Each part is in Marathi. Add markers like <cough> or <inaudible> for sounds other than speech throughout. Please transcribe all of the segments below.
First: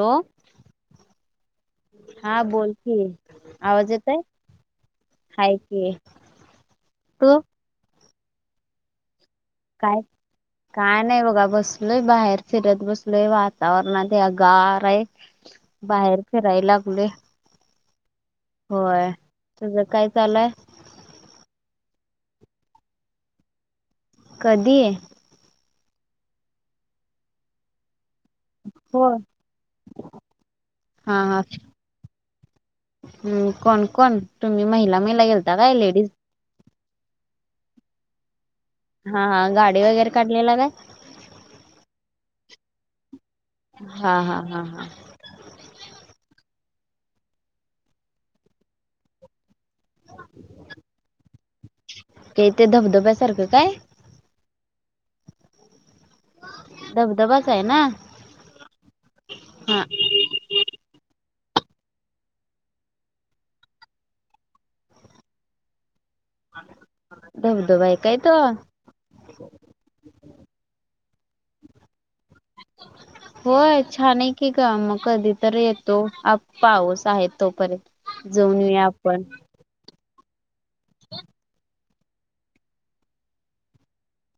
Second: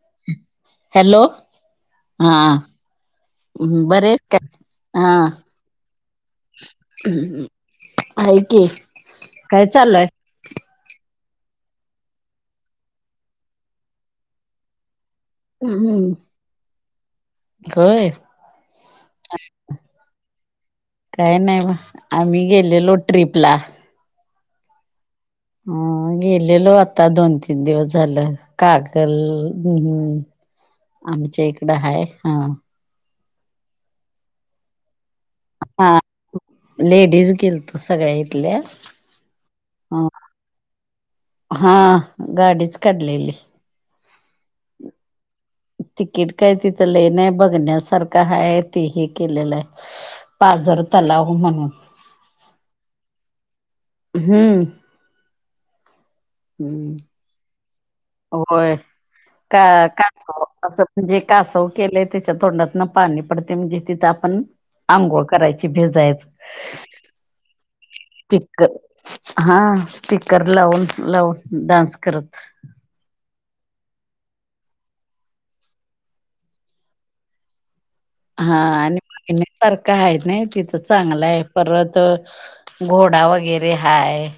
Hello hello. हा बोलकी, आवाज येतय? बरेच का हा हाय की, तू? हाय की. काय? काय नाय बघा बसलोय बाहेर फिरत बसलोय वातावरणात अगाराय. बाहेर फिराय लागलोय. होय. होय तूझं काय चालू आय? काय नाय ब आम्ही गेलेलो ट्रिप ला. कधी? हम्म, गेलेलो आता दोन तीन दिवस झालं. हो कागल हम् हा हा आमच्या इकडं हाय हा. हम्म, कोण कोण तुम्ही महिला महिला गेलता काय हा लेडीज? लेडीज गेलतो सगळ्या इथल्या. हा हा गाडी वगैरे काढलेला काय? हा गाडीच काढलेली. हा हा हा हा. तिकीट काय तिथं लय नाय ती बघण्यासारखं हाय ती ही केलेलं. पाजर तलाव म्हणून. हे ते धबधब्यासारखं काय? हम्म. हम्म, धबधबाच आहे ना होय हा काळा का असं म्हणजे कासव केलंय त्याच्या तोंडातन पाणी पडतंय म्हणजे तिथं आपण आंघोळ करायची भिजायच. दबधबा आय का तो? स्पीकर हा स्पीकर लावून लावून डान्स करत. <inaudible> होय छान आय की ग मग कधी तर येतो पाऊस आहेत तोपर्यंत. हा जाऊन येऊया आणि आपण बगण्यासारखं हाय ना तिथं चांगलं आय परत घोडा वगैरे हाय.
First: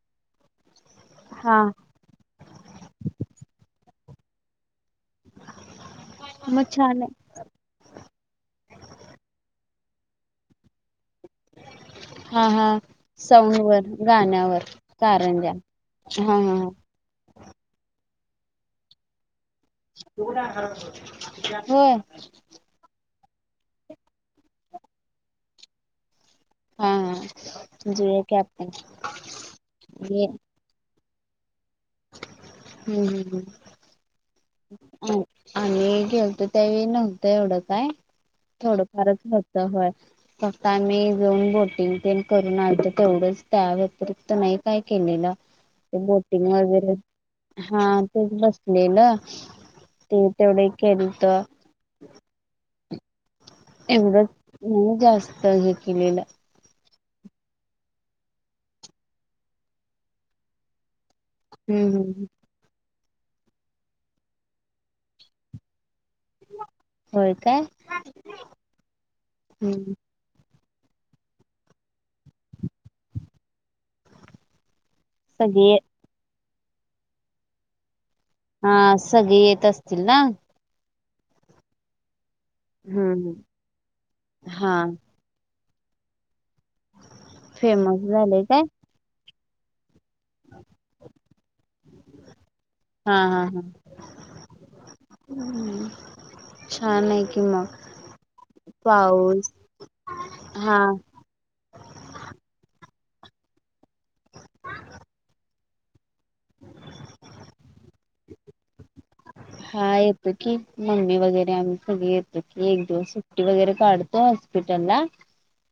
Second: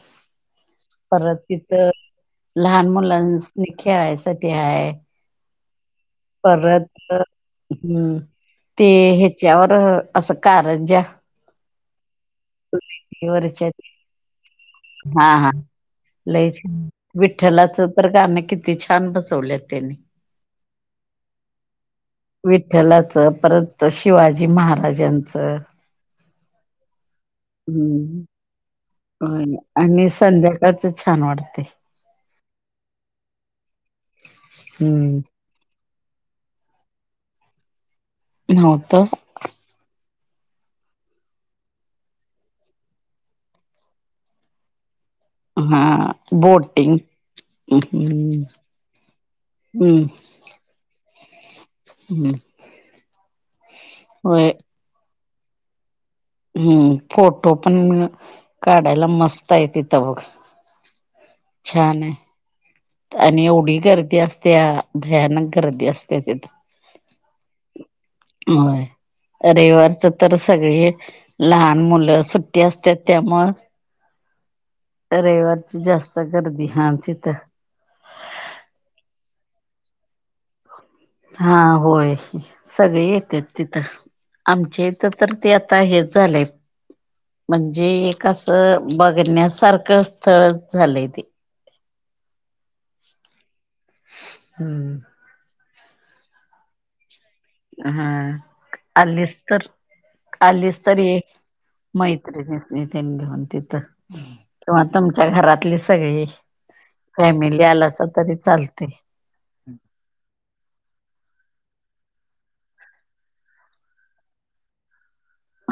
परत हा तिथं लहान मुलांनी खेळायसाठी हाय. मग परत छान आहे हम्म, ते ह्याच्यावर असं कारंनज्या हा हा साउंड वरच्या वर गाण्यावर हा हा कारंनज्या. हा हा लय हा. छान विठ्ठलाचं तर गाण किती छान बसवलेत. व्हय. विठ्ठलाच परत शिवाजी महाराजांचं. हा. हम्म, जुया की आपण होय ना आणि ये संध्याकाळच छान वाटतंय. हम्म हम्म हम्म अ हम्म. आम्ही गेलतो त्यावेळी नव्हतं एवढं काय नव्हतं थोडंफारच होत तर होय फक्त आम्ही जाऊन बोटिंग ते करून आणतो तेवढंच त्या व्यतिरिक्त नाही काय केलेलं ते बोटिंग वगैरे हा ते हम्म बसलेल हम्म ते तेवढे एक केलत हम्म एवढं होय नाही जास्त हे केलेलं हम्म फोटो पण काढायला मस्त आहे तिथं बघ हम्म छान हाय हम्म आणि एवढी गर्दी असत्या भयानक गर्दी असत्या तिथ होय काय होय हम्म रविवारचं तर सगळी लहान मुलं सुट्टी असत्या त्यामुळ- सगळे रविवारच जास्त गर्दी हम तिथ हा सगळी येत असतील ना हा होय सगळे हम्म येतेत तिथं हा आमचे ईथं तर ते आता हेच झालंय म्हणजे फेमस एक झाले काय असं बघण्यासारखं स्थळच झालंय ते हा हा हा हम्म हम्म छान हाय की मग हा आलीस पाऊस तर हा आलीस तर ऐ मैत्रिणी नीसनी तेन घेऊन तिथं किंवा तुमच्या घरातले सगळी फॅमिली आलासा तरी चालते ह हा येतो की मम्मी वगैरे आम्ही सगळे येतो की एक दिवस सुट्टी वगैरे काढतो हॉस्पिटलला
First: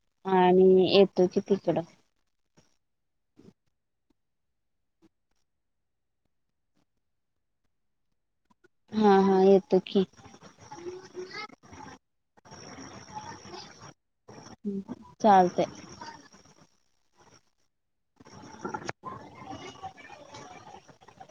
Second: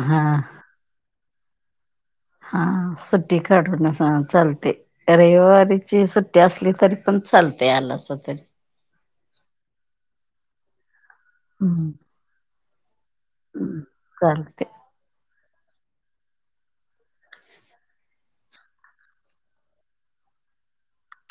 हा आणि येतो कि तिकडं हा सुट्टी काढून चालते रविवारीची सुट्टी असली तरी पण चालते आला अस तरी हा हा येतो की हम.. <inaudible> हम्म.. चालतेय. ह.. चालतंय. <inaudible>